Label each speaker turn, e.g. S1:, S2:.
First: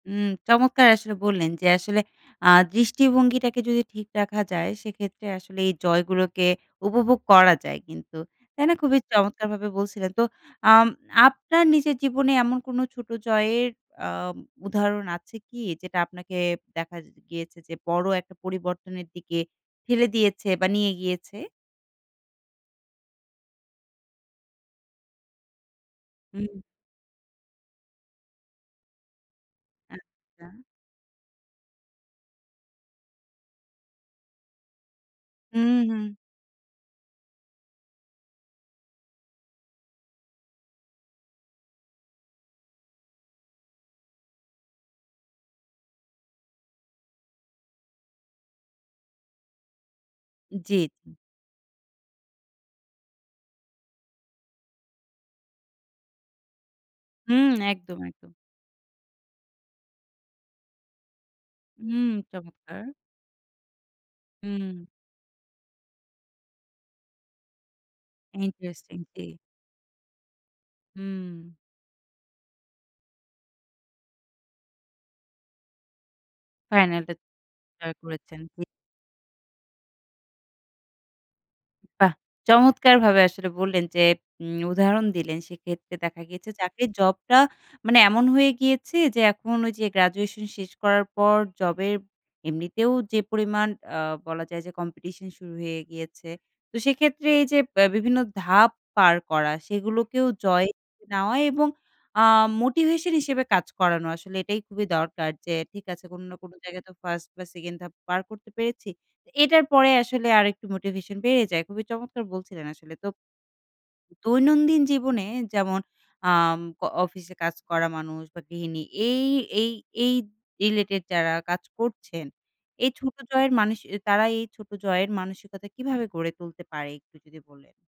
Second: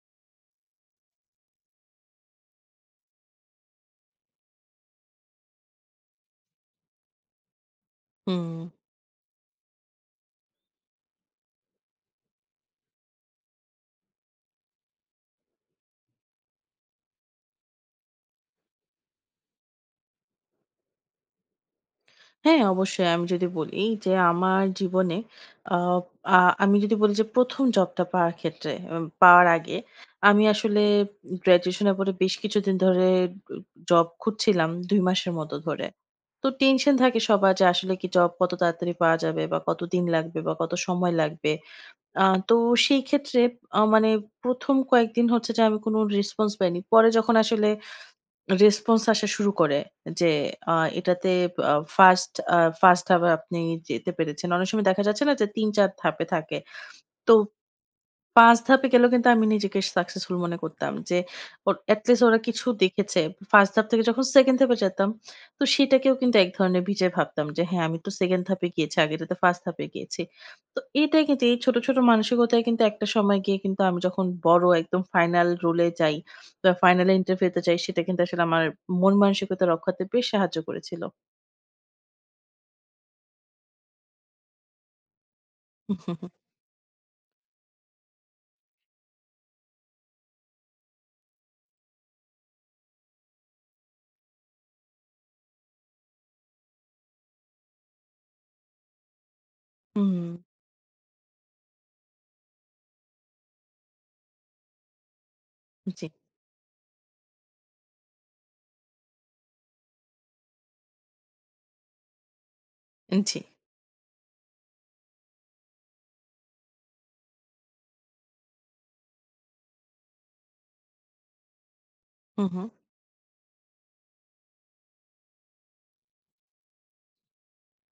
S1: উম চমৎকার আসলে বললেন যে আসলে আ দৃষ্টিভঙ্গিটাকে যদি ঠিক রাখা যায় সেক্ষেত্রে আসলে এই জয় গুলোকে উপভোগ করা যায় কিন্তু। তাই
S2: হুম।
S1: না? খুবই চমৎকারভাবে বলছিলেন। তো আম আপনার নিজের জীবনে এমন কোনো ছোটো জয়ের আ উদাহরণ আছে কি যেটা আপনাকে দেখা গিয়েছে যে বড়ো একটা পরিবর্তনের দিকে ফেলে দিয়েছে বা নিয়ে গিয়েছে?
S2: হ্যাঁ, অবশ্যই আমি যদি বলি যে আমার জীবনে অব আ
S1: হুম।
S2: আমি যদি বলি যে ১ম জবটা পাওয়ার ক্ষেত্রে উব পাওয়ার আগে আমি
S1: আচ্ছা।
S2: আসলে গ্র্যাজুয়েশন এর পরে বেশ কিছুদিন ধরে উ জব খুঁজছিলাম ২ মাসের মত
S1: হু,
S2: ধরে।
S1: হু।
S2: তো টেনশন থাকে সবার যে আসলে কি জব কত তাড়াতাড়ি পাওয়া যাবে বা কতদিন লাগবে বা কত সময় লাগবে? আ তো সেই ক্ষেত্রে আ মানে ১ম কয়েকদিন হচ্ছে যে আমি কোন রেসপন্স পাইনি। পরে যখন আসলে রেসপন্স আসা শুরু করে যে আ
S1: জি, জি।
S2: এটাতে আ ফার্স্ট আ ফার্স্ট হাবে আপনি যেতে পেরেছেন। অনেক সময় দেখা যাচ্ছে না যে ৩-৪ ধাপে থাকে। তো
S1: হুম একদম, একদম।
S2: ৫ ধাপে গেলেও কিন্তু আমি নিজেকে সাকসেসফুল মনে করতাম। যে ও
S1: হুম
S2: এটলিস্ট ওরা কিছু
S1: চমৎকার।
S2: দেখেছে। ফার্স্ট ধাপ থেকে যখন সেকেন্ড ধাপে
S1: হুম।
S2: এ যেতাম তো সেটাকেও কিন্তু এক ধরনের বিজয় ভাবতাম যে হ্যাঁ আমি তো সেকেন্ড ধাপে গিয়েছি।
S1: ইন্টারেস্টিং, জি।
S2: আগেরটা তো ফার্স্ট ধাপে গিয়েছি। তো এইটাই কিন্তু
S1: হুম।
S2: এই ছোট, ছোট, মানসিকতায় কিন্তু একটা সময় গিয়ে কিন্তু আমি যখন বড় একদম ফাইনাল রোল এ যাই বা ফাইনাল
S1: ফাইনালে
S2: ইন্টারভিউতে যাই
S1: জয়
S2: সেটা কিন্তু
S1: করেছেন।
S2: আসলে আমার
S1: জি।
S2: মন মানসিকতা রক্ষাতে বেশ সাহায্য করেছিল।
S1: বাহ! চমৎকারভাবে আসলে বললেন যে উম উদাহরণ দিলেন সেক্ষেত্রে দেখা গিয়েছে চাকরির জবটা মানে এমন হয়ে গিয়েছে যে এখন ওই যে গ্র্যাজুয়েশন শেষ করার পর জবের এমনিতেও যে পরিমাণ আ বলা যায় যে কম্পিটিশন শুরু হয়ে গিয়েছে। তো সেক্ষেত্রে এই যে বে বিভিন্ন ধাপ পার করা।
S2: উ,
S1: সেগুলোকেও
S2: হুম।
S1: জয় নেওয়া এবং আ মোটিভেশন হিসেবে কাজ করানো। আসলে এটাই খুবই দরকার। যে ঠিক আছে
S2: জি।
S1: কোন না কোন জায়গায় তো ফার্স্ট বা সেকেন্ড ধাপ পার করতে পেরেছি। এটার পরে আসলে আরেকটু মোটিভেশন বেড়ে যায়। খুবই চমৎকার বলছিলেন আসলে। তো
S2: জি।
S1: দৈনন্দিন জীবনে যেমন আম অ অফিসে কাজ করা মানুষ বা গৃহিনী এই, এই, এই, রিলেটেড যারা কাজ করছেন।
S2: হু, হু।
S1: এই ছোট জয়ের মানুষ তারা এই ছোট জয়ের মানসিকতা কিভাবে গড়ে তুলতে পারে একটু যদি বলে